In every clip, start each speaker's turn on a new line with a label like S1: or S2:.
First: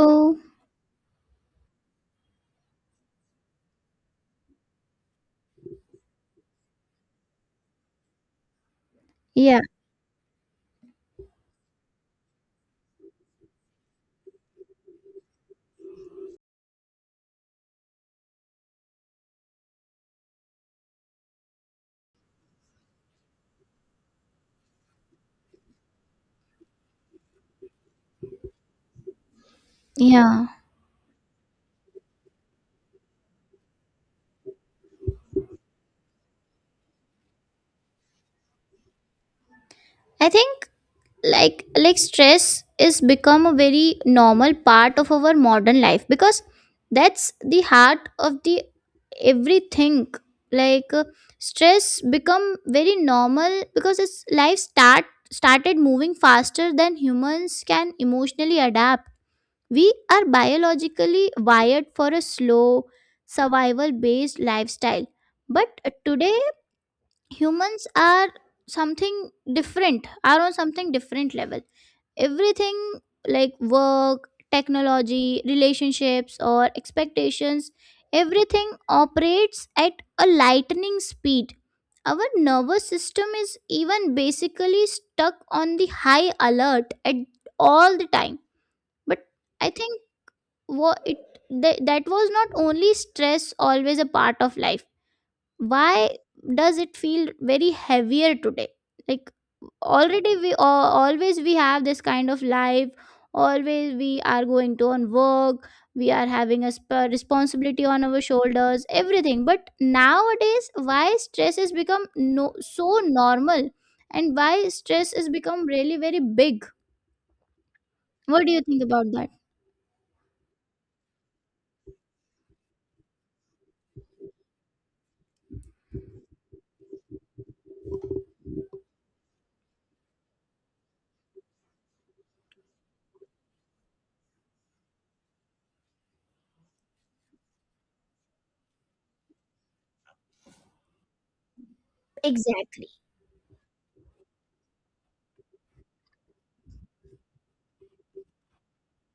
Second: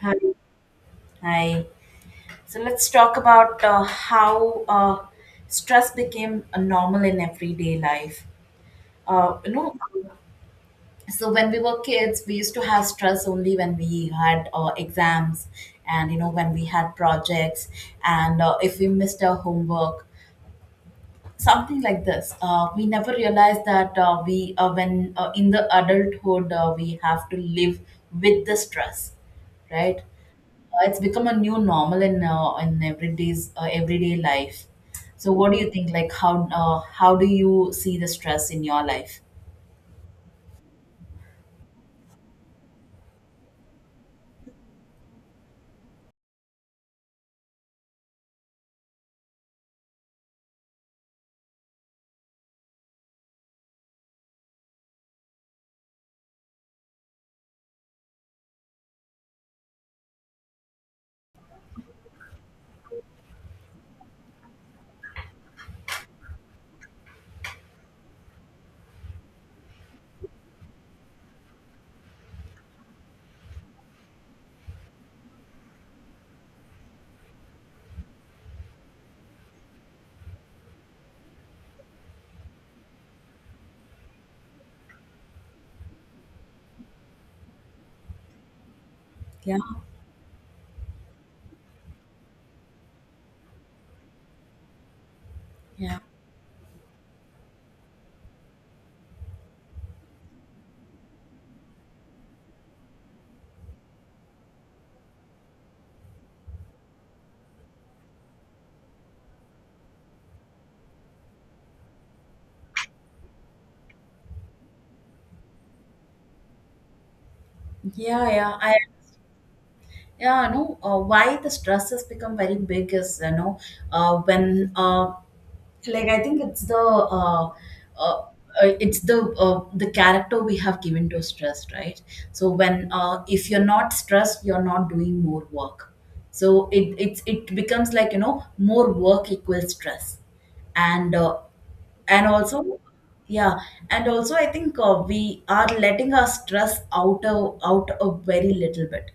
S1: Hi. Hi. So let's talk about how stress became a normal in everyday life. Uh, you
S2: Yeah,
S1: know, so when we were kids, we used to have stress only when we had exams, and you know, when we had projects, and if we missed our homework. Something like this, we never realize that we when in the adulthood we have to live with the stress, right?
S2: yeah.
S1: It's become a new normal in everyday life. So what do you think, like, how do you see the stress in your life?
S2: I think like stress is become a very normal part of our modern life because that's the heart of the everything. Like, stress become very normal because its life started moving faster than humans can emotionally adapt. We are biologically wired for a slow survival based lifestyle. But today humans are something different are on something different level, everything like work, technology, relationships or expectations, everything operates at a lightning speed. Our nervous system is even basically stuck on the high alert at all the time. But
S1: Yeah,
S2: I think, what it that was not only stress always a part of life,
S1: yeah,
S2: why does it feel very heavier today? Like, already we always, we have this kind of life, always we are going to on work, we are having a responsibility on our shoulders everything, but nowadays why stress has become no so normal, and why stress has become really very big?
S1: yeah,
S2: What do
S1: yeah,
S2: you
S1: I
S2: think about that?
S1: yeah, no, why the stress has become very big is, you know, when like, I think uh, it's the character we have given to stress, right? So when if you're not stressed, you're not doing more work. So it becomes like, you know, more work equals stress. And and also
S2: Exactly.
S1: yeah, and also I think we are letting our stress out a, out a very little bit.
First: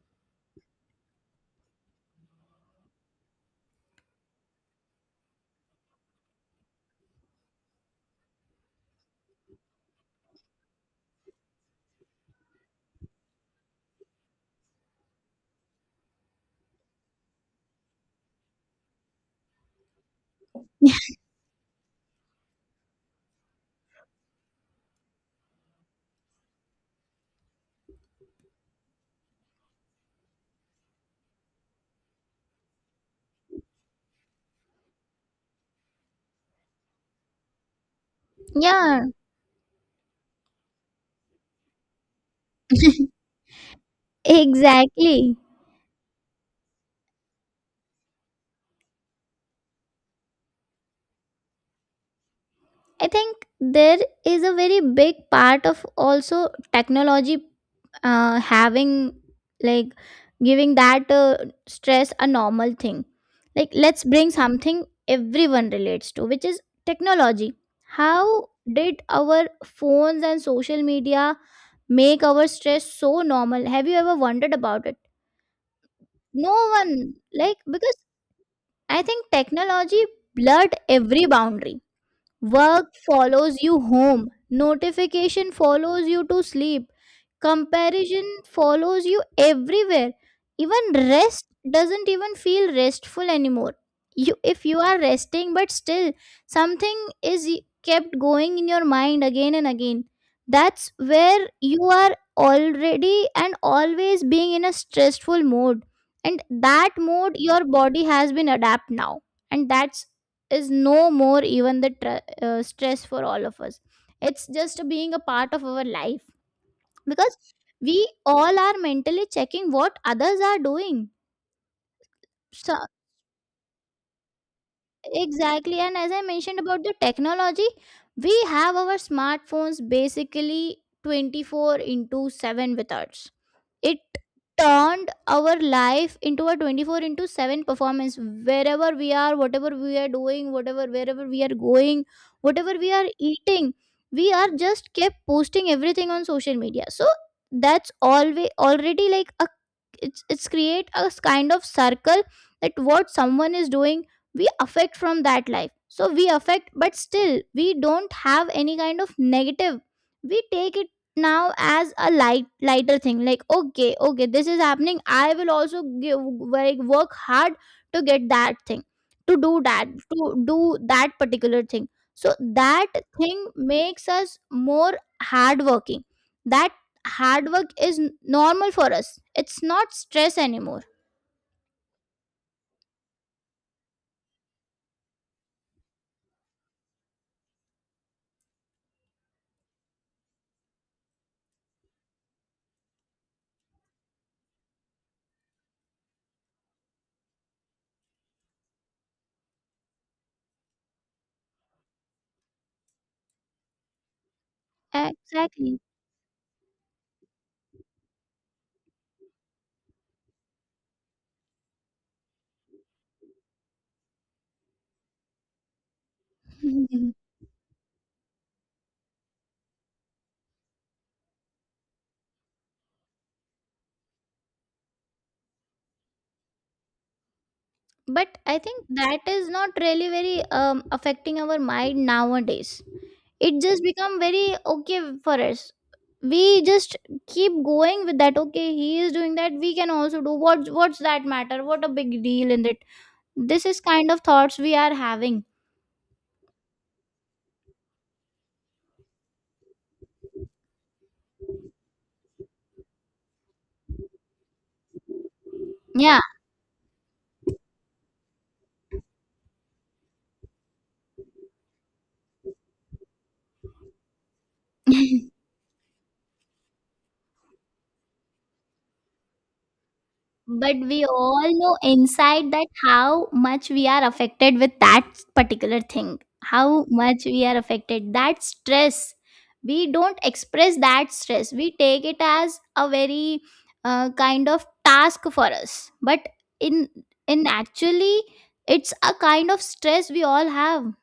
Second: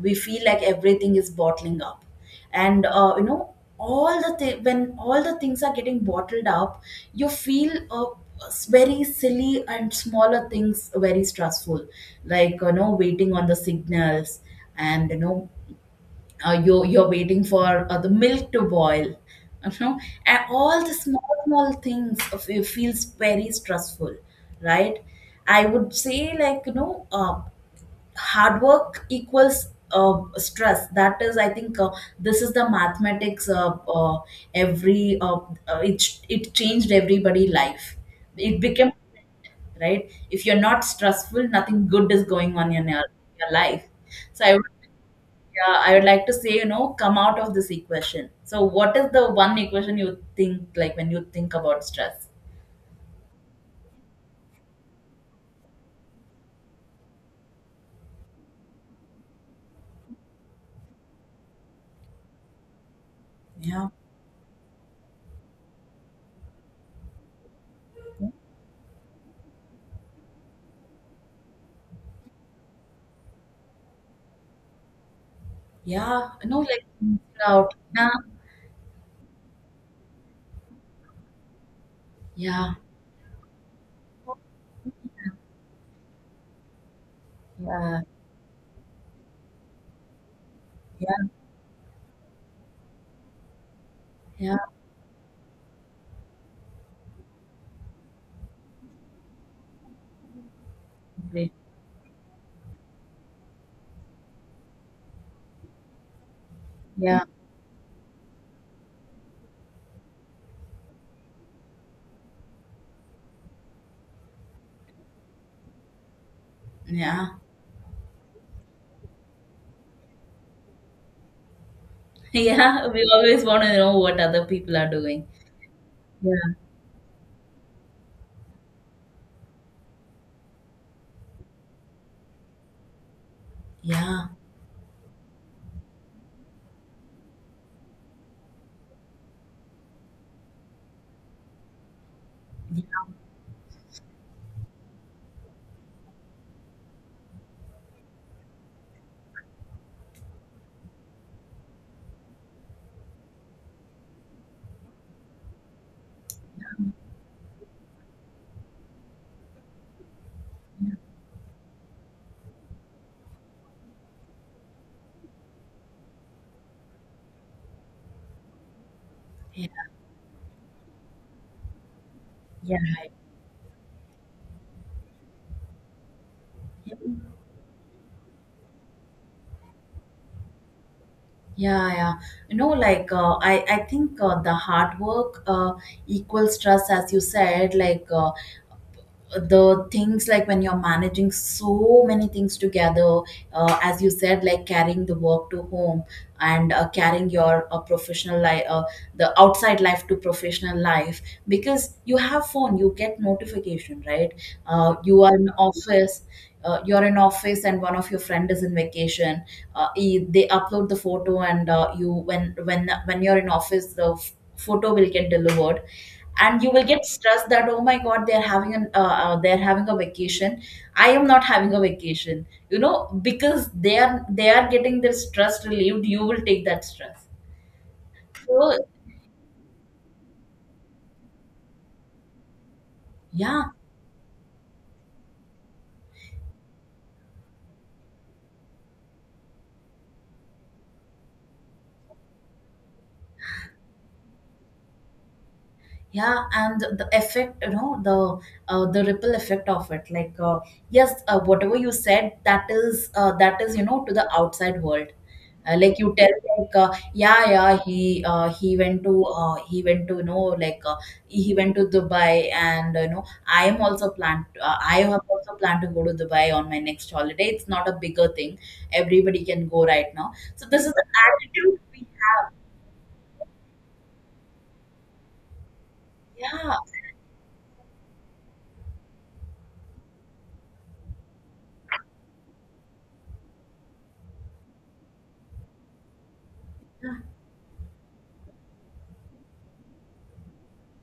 S1: We feel like everything is bottling up, and you know, all the when all the things are getting bottled up, you feel very silly and smaller things very stressful. Like, you know, waiting on the signals, and you know, you, you're waiting for the milk to boil, you know, and all the small small things of it feels very stressful, right? I would say, like, you know, hard work equals stress. That is, I think, this is the mathematics. Uh, every it changed everybody life. It became
S2: Yeah.
S1: right, if you're not stressful, nothing good is going on in your life. So I would
S2: Exactly.
S1: yeah, I would like to say, you know, come out of this equation. So, what is the one equation you think, like, when you think about stress?
S2: I think there is a very big part of also technology having, like, giving that stress a normal thing. Like,
S1: Yeah,
S2: let's bring something everyone relates to, which is technology. How did our phones and social media make our stress so normal? Have you ever wondered about it?
S1: yeah, you
S2: No
S1: know, like,
S2: one, like,
S1: out.
S2: because
S1: Yeah,
S2: I think technology blurred every boundary. Work follows you home. Notification follows you to sleep.
S1: yeah, yeah,
S2: Comparison follows you everywhere. Even
S1: yeah,
S2: rest doesn't even feel restful anymore. You,
S1: yeah,
S2: if you are resting but still something is y- kept going in your mind again and again. That's where
S1: agree.
S2: you are already and always being in a stressful mode. And that
S1: Yeah,
S2: mode your body has been adapt now. And that's is no more even the stress for all of us, it's just being a part of our life
S1: yeah.
S2: because we all are mentally checking what others are doing. So
S1: Yeah. We always want to know what other people are doing.
S2: exactly, and as I
S1: Yeah,
S2: mentioned about the technology, we have our smartphones basically 24 into 7 with us, it
S1: yeah,
S2: turned our life into a 24 into 7 performance, wherever we are, whatever we are doing, whatever, wherever we are going, whatever we are
S1: yeah,
S2: eating, we are just kept posting everything on social media. So that's always already like a, it's create a kind of circle that what someone is doing we affect from that life, so we affect, but still we don't have any kind of negative, we take it now as a lighter thing like, okay, okay, this is happening, I will also give, like, work hard to get that thing, to do
S1: yeah,
S2: that to do that particular thing, so
S1: yeah,
S2: that
S1: right.
S2: thing makes us more hardworking, that hard work is normal for us, it's not stress anymore.
S1: Yeah, yeah. You know, like, I think the hard work equals stress, as you said, like. The things like when you're managing so many things together, as you said, like, carrying the work to home, and carrying your professional life, the outside life to professional life, because you have phone, you get notification, right? You are in
S2: Exactly.
S1: office, you're in office, and one of your friend is in vacation. They upload the photo, and you, when when you're in office, the photo will get delivered, and you will get stressed that, oh my god, they're having an they're having a vacation. I am not having a vacation, you know, because they are, they are getting their stress relieved, you will take that stress.
S2: But I
S1: So
S2: think that is not really very affecting our mind nowadays, it
S1: yeah.
S2: just become very okay for us, we just keep going with that, okay, he is doing that, we can also do, what, what's that matter, what a big deal in it, this is kind of thoughts we are having.
S1: Yeah, and the effect, you know, the ripple effect of it. Like, yes, whatever you said, that is that is, you know, to the outside world. Like you
S2: Yeah.
S1: tell, like, yeah, yeah, he went to he went to, you know, like, he went to Dubai, and you know, I am also planned. I have also planned to go to Dubai on my next holiday. It's not a bigger thing. Everybody can go right now. So
S2: But
S1: this is the
S2: we all know
S1: attitude we
S2: inside
S1: have.
S2: that how much we are affected with that particular thing,
S1: Yeah.
S2: how much we are affected. That stress, we don't express that stress. We take it as a very kind of task for us. But in
S1: Yeah.
S2: in actually, it's a kind of stress we all have.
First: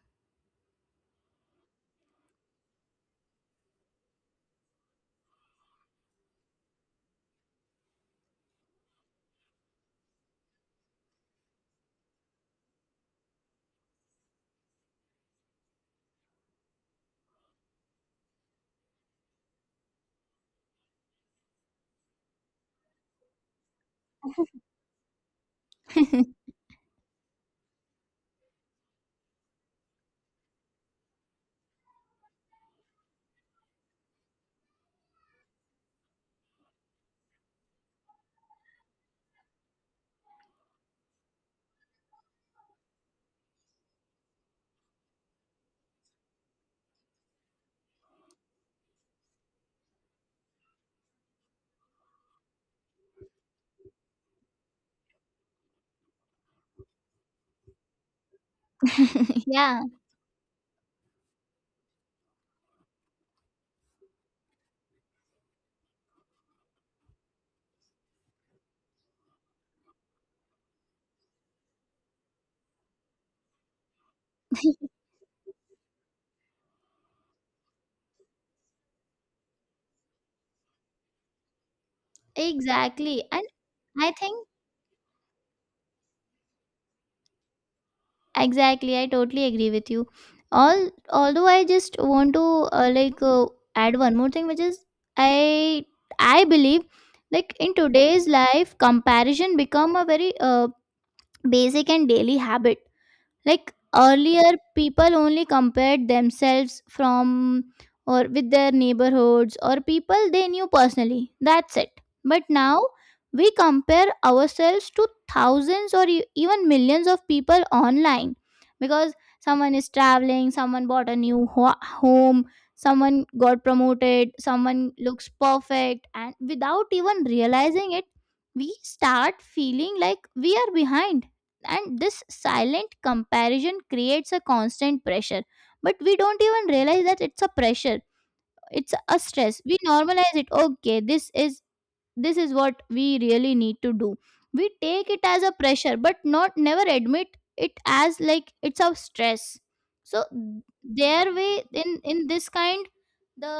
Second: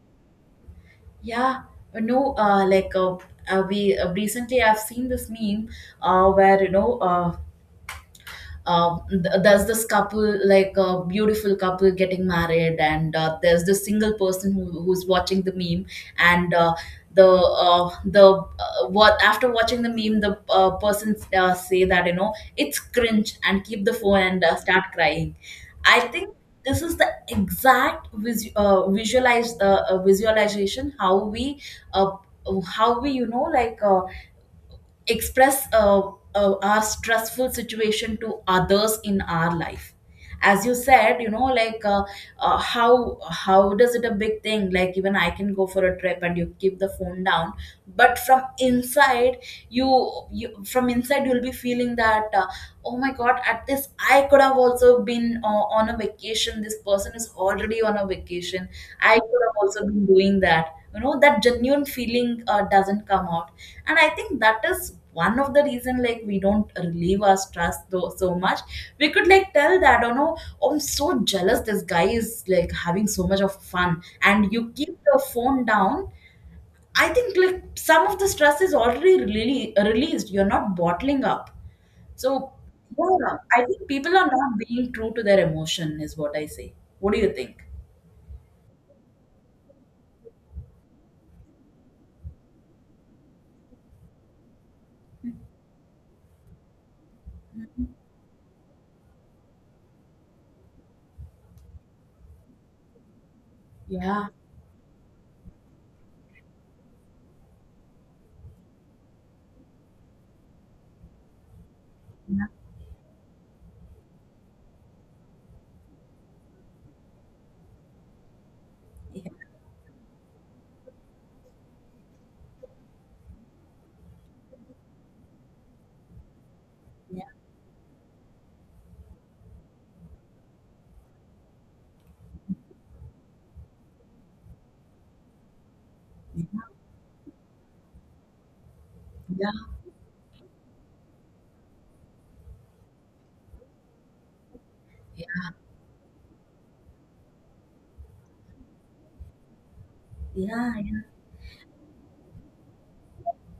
S1: Yeah, no, like, we recently I've seen this meme where you know, there's this couple, like a beautiful couple getting married, and there's this single person who, who's watching the meme, and the what, after watching the meme, the person say that, you know, it's cringe, and keep the phone and start crying. I think this is the exact vis- visualize visualization how we uh, how we, you know, like, express our stressful situation to others in our life. As you said, you know, like, how how does it a big thing? Like, even I can go for a trip and you keep the phone down, but from inside, you from inside you'll be feeling that, oh my god, at this I could have also been on a vacation. This person is already on a vacation. I could have
S2: Yeah,
S1: also been doing that, you know? That genuine feeling doesn't come out. And I think that is one of the reason, like, we don't relieve our stress though so much. We could, like, tell that oh no, I'm so jealous, this guy is like having so much of fun, and you keep the phone down. I think like some of the stress is already really released, you're not bottling up. So
S2: exactly.
S1: yeah,
S2: And
S1: I think
S2: I
S1: people are
S2: think
S1: not being true to their emotion is what I say. What do you think?
S2: exactly, I totally agree with you. All Although I just want to uh, like uh, add one more thing, which is, I I believe, like, in today's life, comparison become a very basic and daily habit, like
S1: Yeah,
S2: earlier people only compared themselves from or with their neighborhoods or people they knew personally, that's it. But
S1: yeah,
S2: now we compare ourselves to thousands or even millions of people online, because
S1: yeah,
S2: someone is traveling, someone bought a new home, someone got promoted, someone looks perfect, and without even
S1: yeah,
S2: realizing it we start feeling like we are behind, and this silent comparison creates a constant pressure, but we don't
S1: yeah, yeah,
S2: even realize that it's a pressure, it's a
S1: yeah,
S2: stress, we normalize it, okay, this is what we really need to do, we take it as a pressure but not never admit it as like it's a stress. So
S1: yeah, yeah,
S2: their way, in this kind, the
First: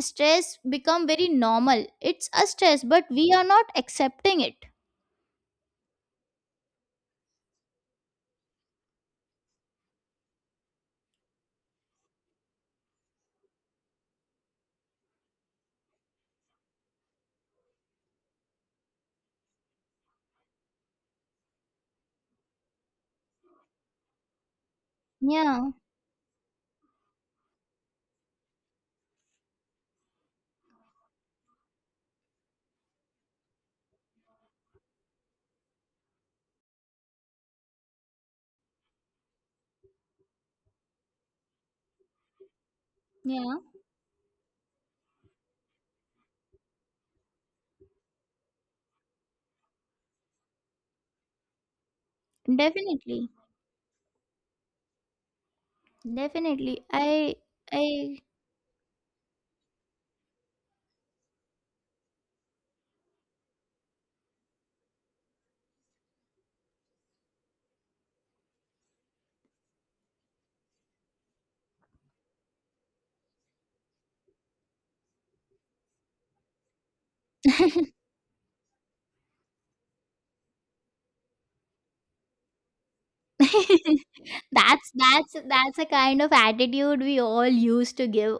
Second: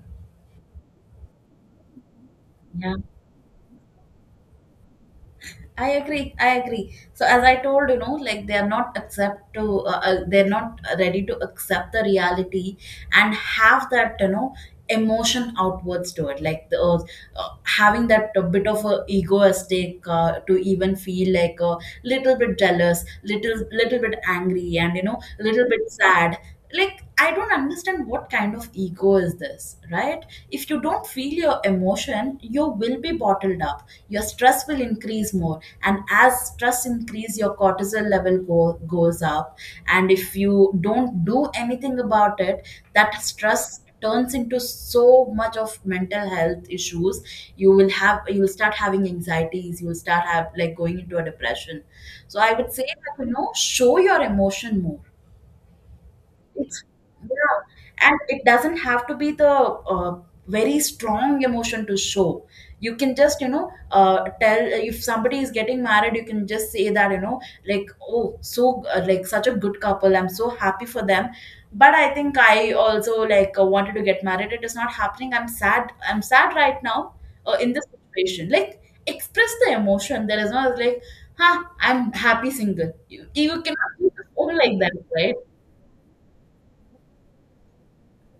S2: stress become very normal, it's a stress
S1: yeah,
S2: but we are not accepting it.
S1: I agree. I agree. So as I told, you know, like, they are not accept to they're not ready to accept the reality and have that, you know, emotion outwards to it. Like the, having that a bit of a egoistic to even feel like a little bit jealous, little little bit angry, and you know,
S2: Yeah,
S1: little bit sad. Like, I don't understand what kind of ego is this, right? If you don't feel your emotion, you will be bottled up, your stress will increase more, and as stress increase, your cortisol level goes up, and if you don't do anything about it, that
S2: yeah,
S1: stress turns into so much of mental health issues. You will have, you will start having anxieties, you will start have like going into a depression. So I would say that, you
S2: definitely.
S1: know, show your emotion more. It's
S2: Definitely. I
S1: yeah, and
S2: I
S1: it doesn't have to be the very strong emotion to show. You can just, you know, tell if somebody is getting married, you can just say that, you know, like oh, so like such a good couple. I'm so happy for them. But I think I also like wanted to get married. It is not happening. I'm sad. I'm sad right now in this situation. Like, express the emotion. There is no like, huh? I'm happy single. You cannot be the like
S2: That's
S1: that, right?
S2: that's a kind of attitude we all used to give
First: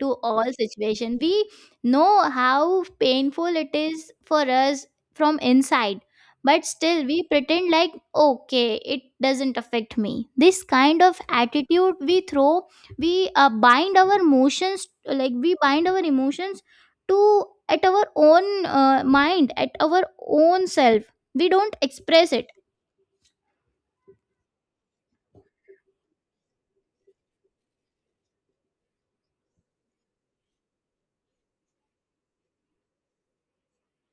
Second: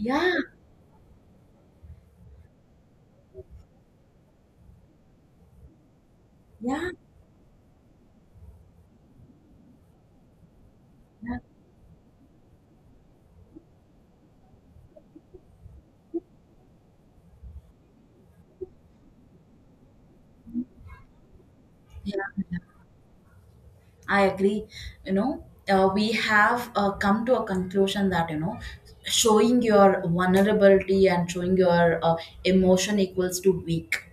S2: to all situation. We know how painful it is for us from inside, but
S1: Yeah,
S2: still we pretend like, okay, it doesn't affect me. This kind of
S1: yeah,
S2: attitude we throw, we bind our emotions, like we bind our emotions to at our own mind, at our own self. We don't
S1: yeah,
S2: express it.
S1: yeah. I agree. You know, we have come to a conclusion that, you know, showing your vulnerability and showing your emotion equals to weak.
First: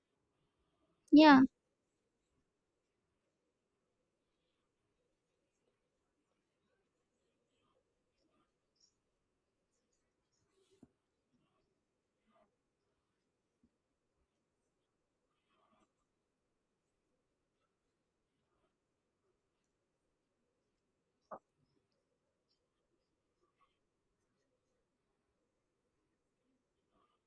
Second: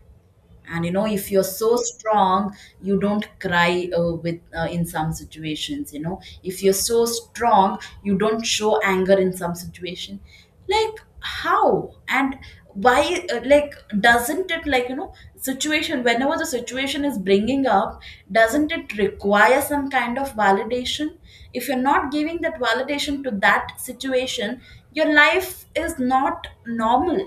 S1: And you know, if
S2: Yeah,
S1: you're so strong, you don't cry with in some situations. You know, if you're so strong, you don't show anger in some situation. Like, how and why like, doesn't it, like, you know, situation, whenever the situation is bringing up, doesn't it require some kind of validation? If you're not giving that validation to that situation, your life is not normal.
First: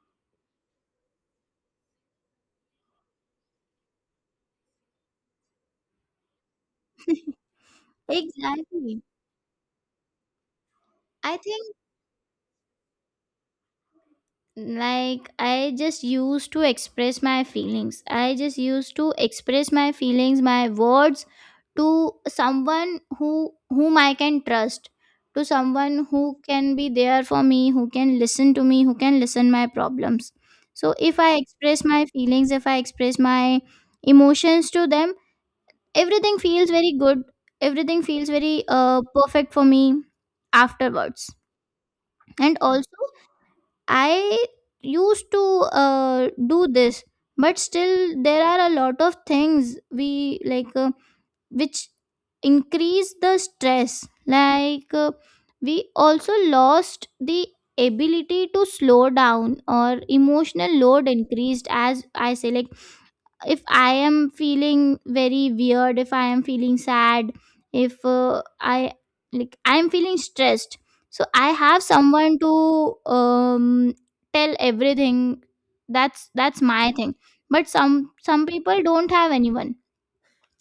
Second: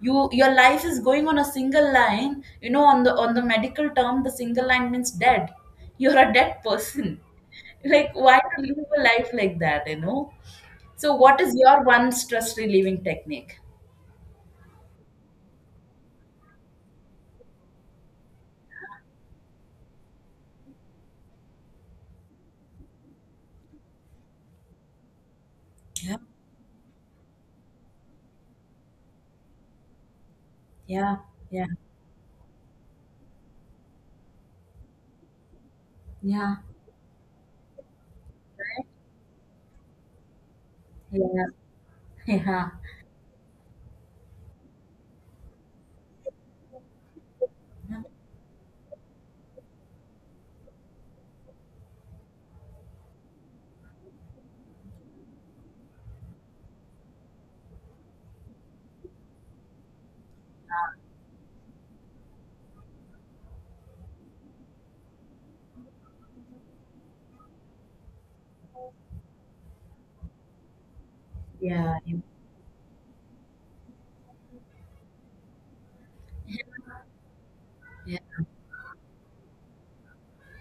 S1: You, your life is going on a single line. You know, on the medical term, the single line means dead. You're a dead person. Like, why to live a
S2: exactly.
S1: life like that, you know? So
S2: I
S1: what is
S2: think,
S1: your one stress relieving technique?
S2: like, I just used to express my feelings. I just used to express my feelings, my words, to someone who, whom I can trust, to someone
S1: Yeah,
S2: who can be there for me, who can listen to me, who can listen my problems. So
S1: yeah,
S2: if I
S1: yeah,
S2: express my feelings, if I express my emotions to them, everything
S1: yeah,
S2: feels very good. Everything feels very
S1: right?
S2: perfect for me afterwards.
S1: Yeah,
S2: And
S1: yeah,
S2: also I used to do this, but
S1: yeah,
S2: still there are a lot of things we like, which increase the stress. Like, we also lost the ability to slow down, or emotional load increased, as I say, like, if I am feeling very weird, if I am feeling sad, if I like I am feeling stressed, so I have
S1: yeah,
S2: someone to um, tell everything, that's my thing. But some
S1: yeah, yeah,
S2: some people don't have anyone,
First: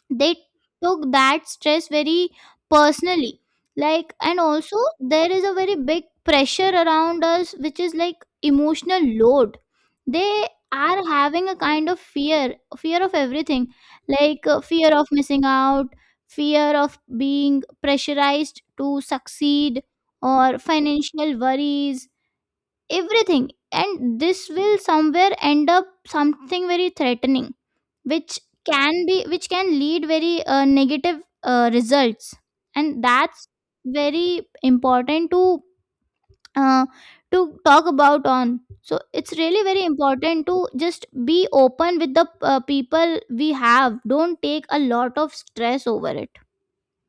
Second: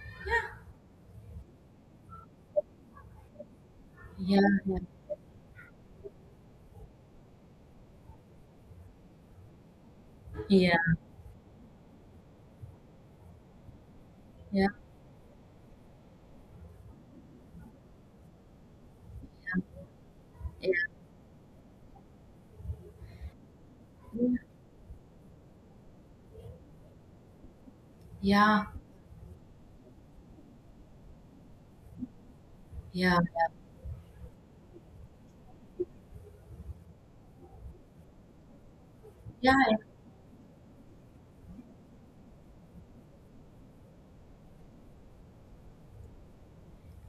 S2: they took that stress very personally. Like,
S1: yeah,
S2: and
S1: yeah,
S2: also
S1: yeah,
S2: there is a very big pressure around us, which is like emotional load, they
S1: yeah,
S2: are having a kind of fear of everything, like
S1: yeah,
S2: fear of missing out, fear of being pressurized to succeed, or financial worries, everything, and
S1: yeah,
S2: this will somewhere end up something very threatening, which
S1: yeah,
S2: which can lead very negative results, and
S1: yeah,
S2: that's very important uh, to talk about on, so it's
S1: yeah,
S2: really
S1: yeah,
S2: very important to just be open with the people we have, don't take a lot of stress over it.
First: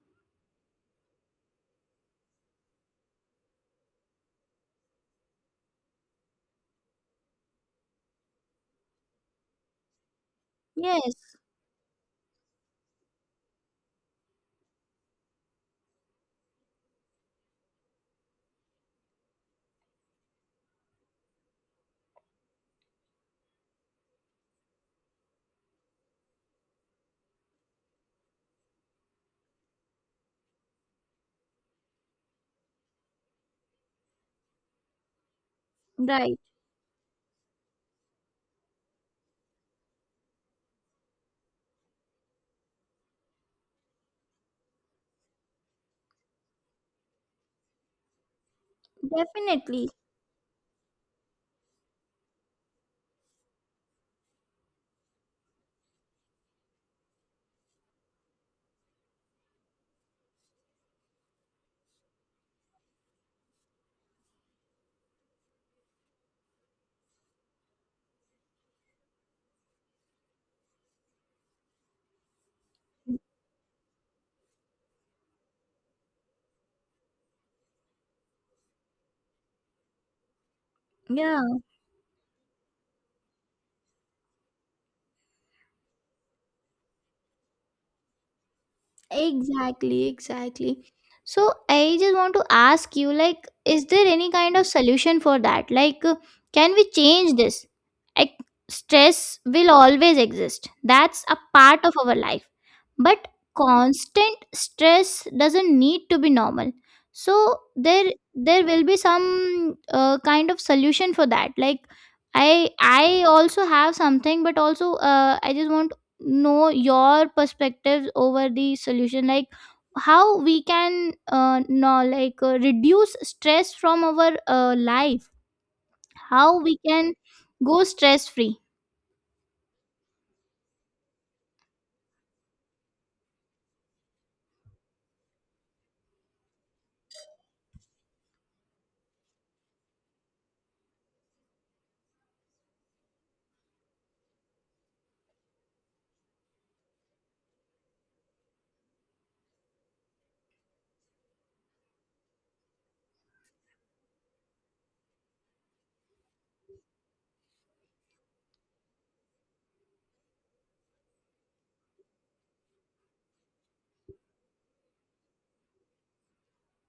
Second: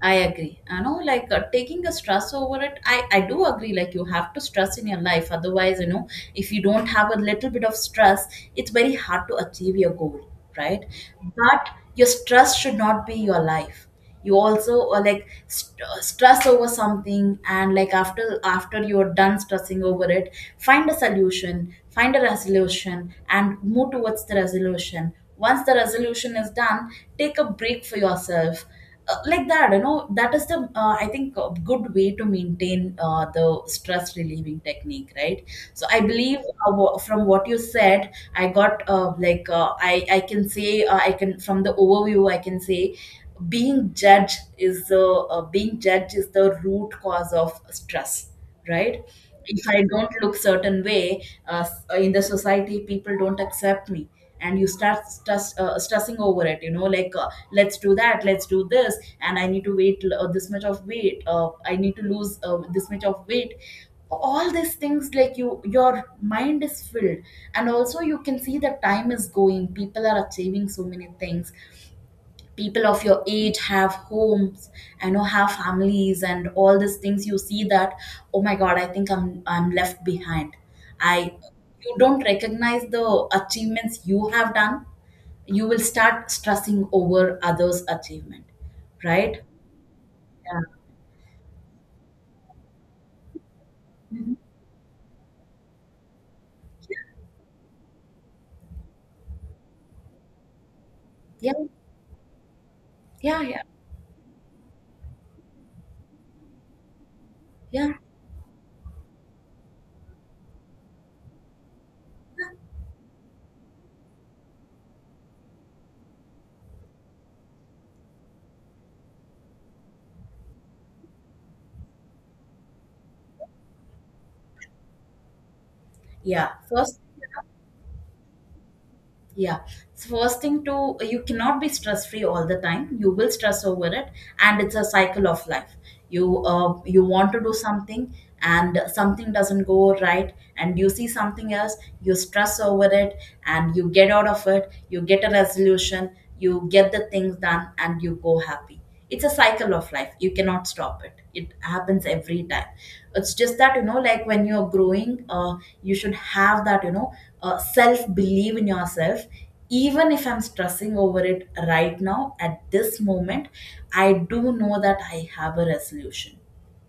S1: I agree. You know, like, taking a stress over it. I do agree. Like, you have to stress in your life. Otherwise, you know, if you don't have a little bit of stress, it's very hard to achieve your goal, right?
S2: Yes,
S1: But your stress should not be your life. You also stress over something, and like, after you're done stressing over it, find a solution, find a resolution, and move towards the resolution. Once the resolution is done, take a break for yourself, like that, that is the, I think, a good way to maintain the stress relieving technique, right? So I
S2: right.
S1: believe, from what you said, I got, like, I can say, I can, from the overview, I can say being judged is the, root cause of stress, right? If I
S2: Definitely.
S1: don't look certain way, in the society, people don't accept me, and you start stressing over it, like, let's do that, let's do this, and I need to wait, this much of weight, I need to lose, this much of weight. All these things, like, your mind is filled. And also, you can see that time is going, people are achieving so many things, people of your age have homes, I know, have families, and all these things. You see that, oh my god, I think I'm left behind. I
S2: Yeah.
S1: You don't recognize the achievements you have done. You will start stressing over others' achievement, right?
S2: Exactly,
S1: Yeah.
S2: exactly. So I just want to ask you, like, is there any
S1: Mhm.
S2: kind of solution for that? Like, can we change this? Like, stress will always exist. That's a
S1: Yeah.
S2: part of our life. But
S1: Yeah. Yeah.
S2: constant stress doesn't need to be normal. So
S1: Yeah.
S2: there will be some kind of solution for that. Like, I also have something, but also I just want know your perspectives over the solution, like, how we can no like reduce stress from our life,
S1: Yeah.
S2: how we
S1: First
S2: can go stress free,
S1: Yeah. So first thing to, you cannot be stress free all the time. You will stress over it, and it's a cycle of life. You want to do something, and something doesn't go right, and you see something else, you stress over it, and you get out of it. You get a resolution. You get the things done, and you go happy. It's a cycle of life. You cannot stop it. It happens every time. It's just that, like when you're growing, you should have that, self believe in yourself. Even if I'm stressing over it right now at this moment, I do know that I have a resolution,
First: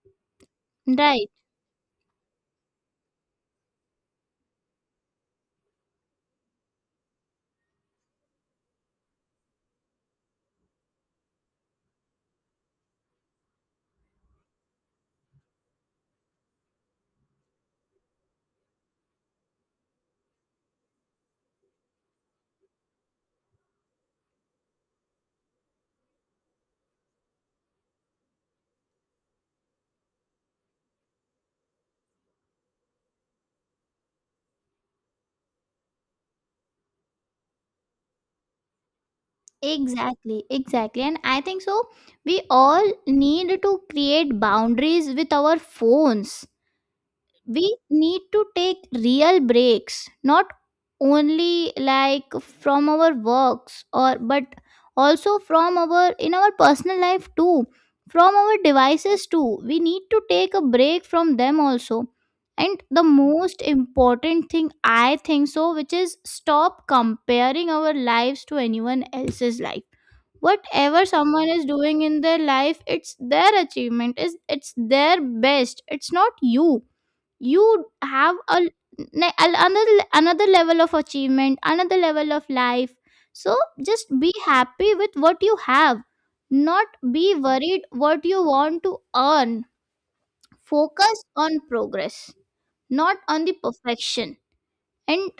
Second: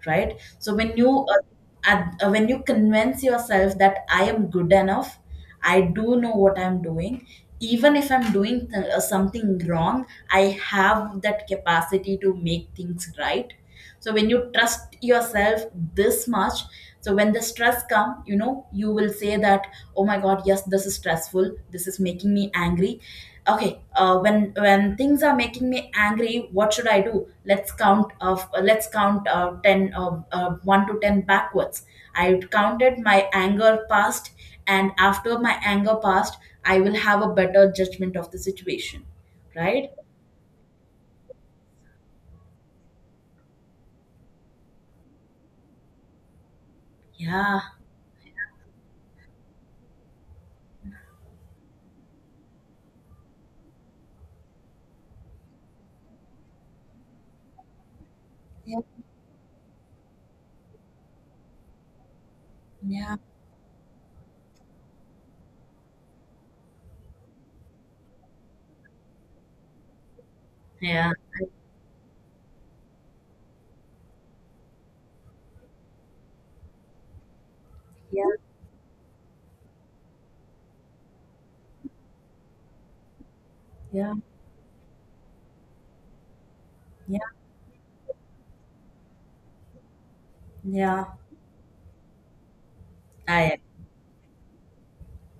S1: right? So when you,
S2: right?
S1: when you convince yourself that I am good enough, I do know what I'm doing. Even if I'm doing, something wrong, I have that capacity to make things right. So when you trust yourself this much, so when the stress come, you will say that, oh my god, yes, this is stressful, this is making me angry. Okay, when things are making me angry, what should I do? Let's count of let's count 10, 1 to 10 backwards. I counted my anger past, and after my anger past, I will have a better judgment of the situation, right?
S2: Exactly, exactly, and I think so we all need to create boundaries with our phones,
S1: Yeah.
S2: we need to take real breaks, not only like from our works, or but also from our, in our personal life too, from our
S1: Yeah,
S2: devices too, we need to take a break from them also. And the
S1: yeah,
S2: most important thing, I think so, which is stop comparing our lives to anyone else's life, whatever
S1: yeah,
S2: someone is doing in their life, it's their achievement, is it's their best, it's not you, you
S1: yeah,
S2: have a another level of achievement, another level of life. So just
S1: yeah,
S2: be happy with what you have, not
S1: yeah,
S2: be worried what you want to earn,
S1: yeah,
S2: focus on progress, not on the
S1: i
S2: perfection, and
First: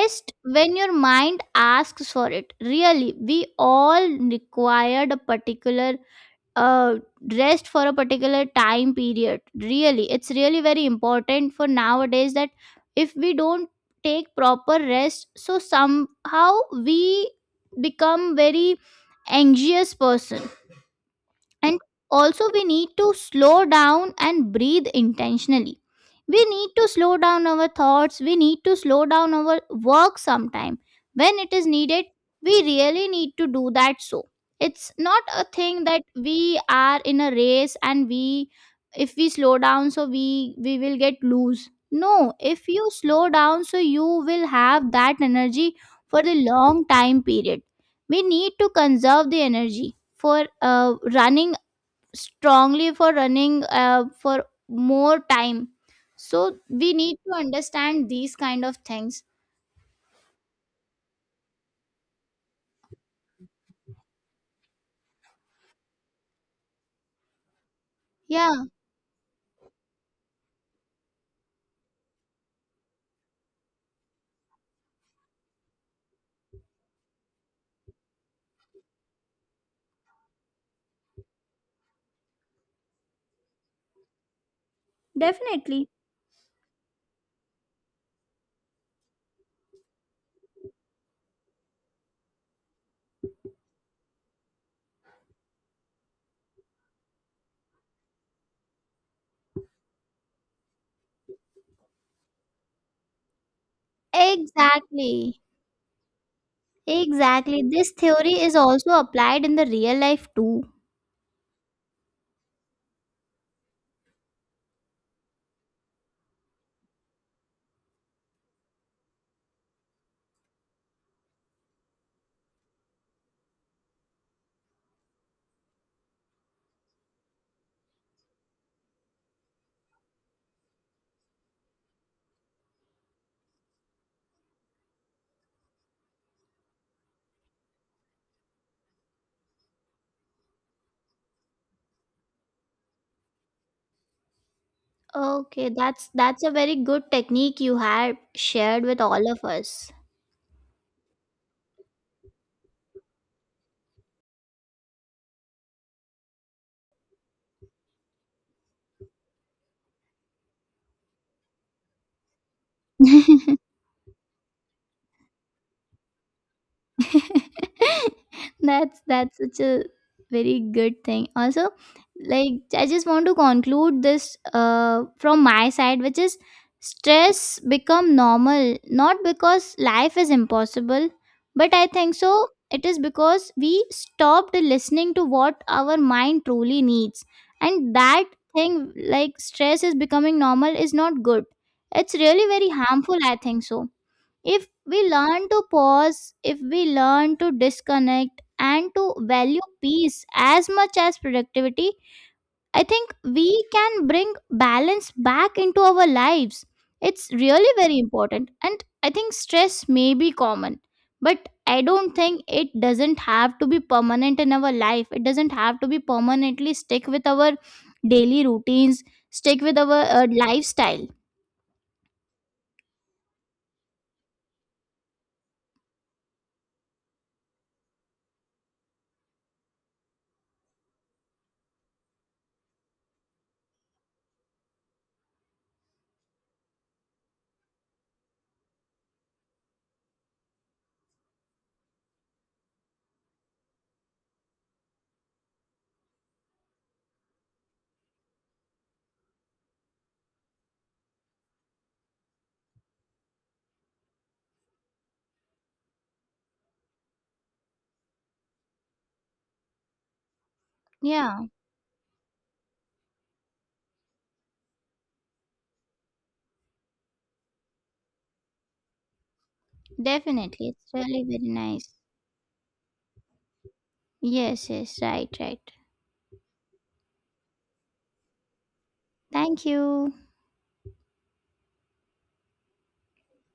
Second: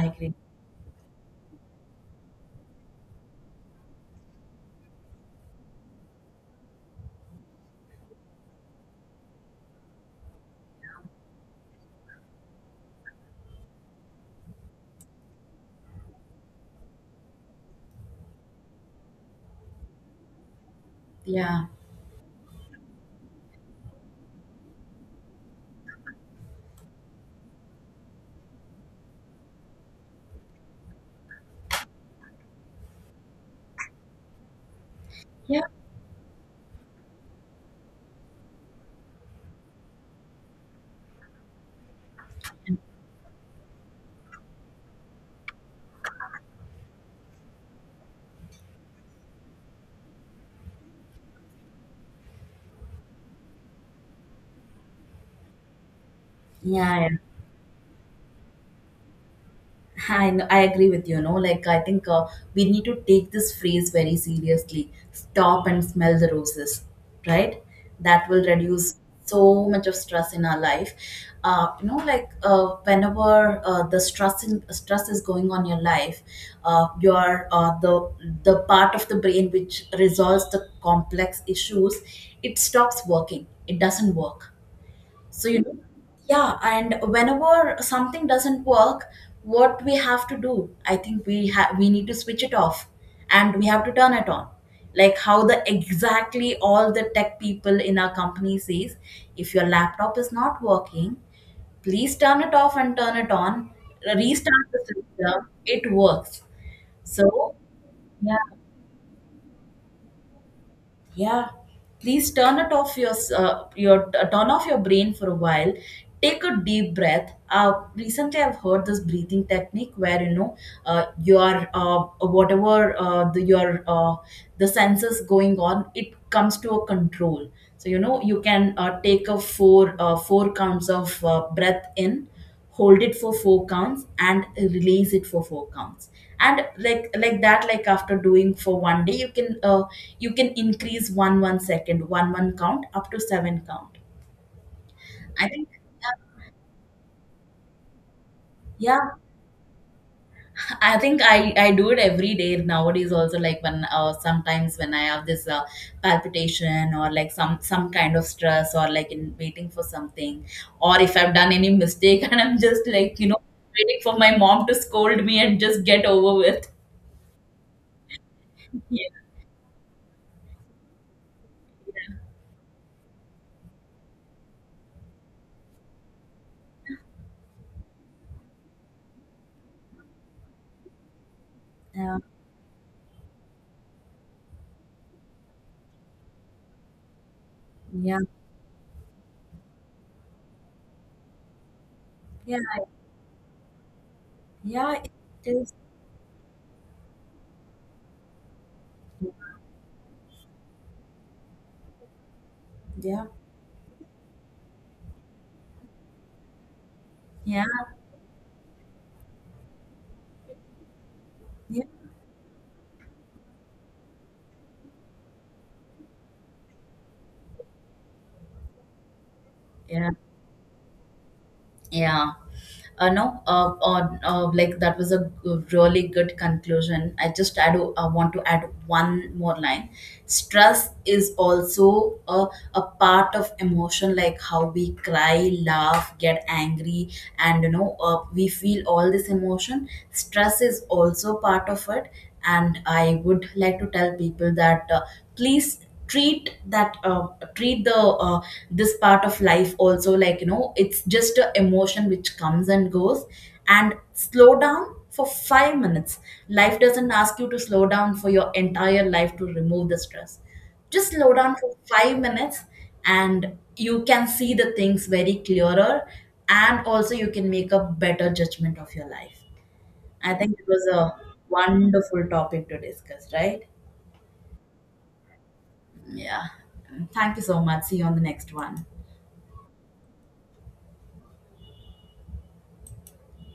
S1: I agree,
S2: when your mind asks for it, really we all required a particular uh, rest for a particular time period, really it's really very important for nowadays that if we don't take proper rest, so somehow we become very anxious person.
S1: yeah,
S2: And also we need to slow down and breathe intentionally, we need to slow down our thoughts, we need to slow down our work sometime, when it is needed we really need to do that, so it's not a
S1: yeah,
S2: thing that we are in a race, and we, if we slow down, so we will get loose, no, if you slow down so you will have that energy for the long time period, we need to conserve the energy for running strongly, for running for more time, so we
S1: yeah.
S2: need to understand these kind of things.
S1: I agree with you, no? Like, I think, we need to take this phrase very seriously. Stop and smell the roses, right? That will
S2: Yeah,
S1: reduce so much of stress in our life. Like, whenever, stress is going on your life, your the part of the brain which resolves the complex issues, it stops working. It doesn't work. So, yeah, and whenever something doesn't work, what we have to do, I think we need to switch it off, and we have to turn it on. Like how the exactly all the tech people in our company says, if your laptop is not working, please turn it off and turn it on, restart the
S2: exactly,
S1: system, it works. So,
S2: exactly, this theory
S1: yeah,
S2: is also applied in the real life too.
S1: yeah, please turn off your brain for a while. Take a deep breath. Recently I've heard this breathing technique where, your whatever the senses going on, it comes to a control. So, you can, take a four four counts of, breath in, hold it for four counts, and release it for four counts. And like, like that, after doing for one day, you can, you can increase one second one count, up to seven count. I think.
S2: Okay, that's
S1: Yeah.
S2: that's a very good technique you had shared
S1: Yeah,
S2: with all of us.
S1: I think I do it every day nowadays also, like when, sometimes when I have this, palpitation, or like some kind of stress, or like in waiting for something, or if I've done any mistake and I'm just like, waiting for my mom to scold me and just get over with.
S2: that's such a very good thing also, like, I just want to conclude this from my side, which is, stress become normal, not because life is impossible, but I think
S1: Yeah,
S2: so it is because we stopped listening to what our mind truly needs. And
S1: yeah,
S2: that thing, like, stress is becoming normal is not good, it's really
S1: yeah,
S2: very harmful, I think so, if
S1: yeah.
S2: we learn
S1: It
S2: to
S1: is.
S2: pause, if we learn to disconnect and to value peace as much as productivity, I think
S1: Yeah,
S2: we can bring balance back into our lives. It's
S1: yeah,
S2: really very important. And I think stress may be common, but I
S1: yeah,
S2: don't think it doesn't have to be permanent in our life. It doesn't have to be permanently stick with our daily routines, stick with our
S1: yeah,
S2: lifestyle.
S1: yeah. No, like that was a really good conclusion. I do want to add one more line. Stress is also a part of emotion, like how we cry, laugh, get angry, and we feel all this emotion. Stress is also part of it. And I would like to tell people that, please treat that treat the this part of life also, like, it's just a emotion which comes and goes, and slow down for 5 minutes. Life doesn't ask you to slow down for your entire life to remove the stress. Just slow
S2: Yeah,
S1: down for 5 minutes, and you can see the things very clearer, and also you can make a better judgment of your life. I think it
S2: definitely.
S1: was
S2: It's
S1: a
S2: really very nice.
S1: wonderful topic to discuss, right?
S2: Yes, yes, right, right.
S1: Yeah. Thank you so much. See you on the next one.
S2: Thank you.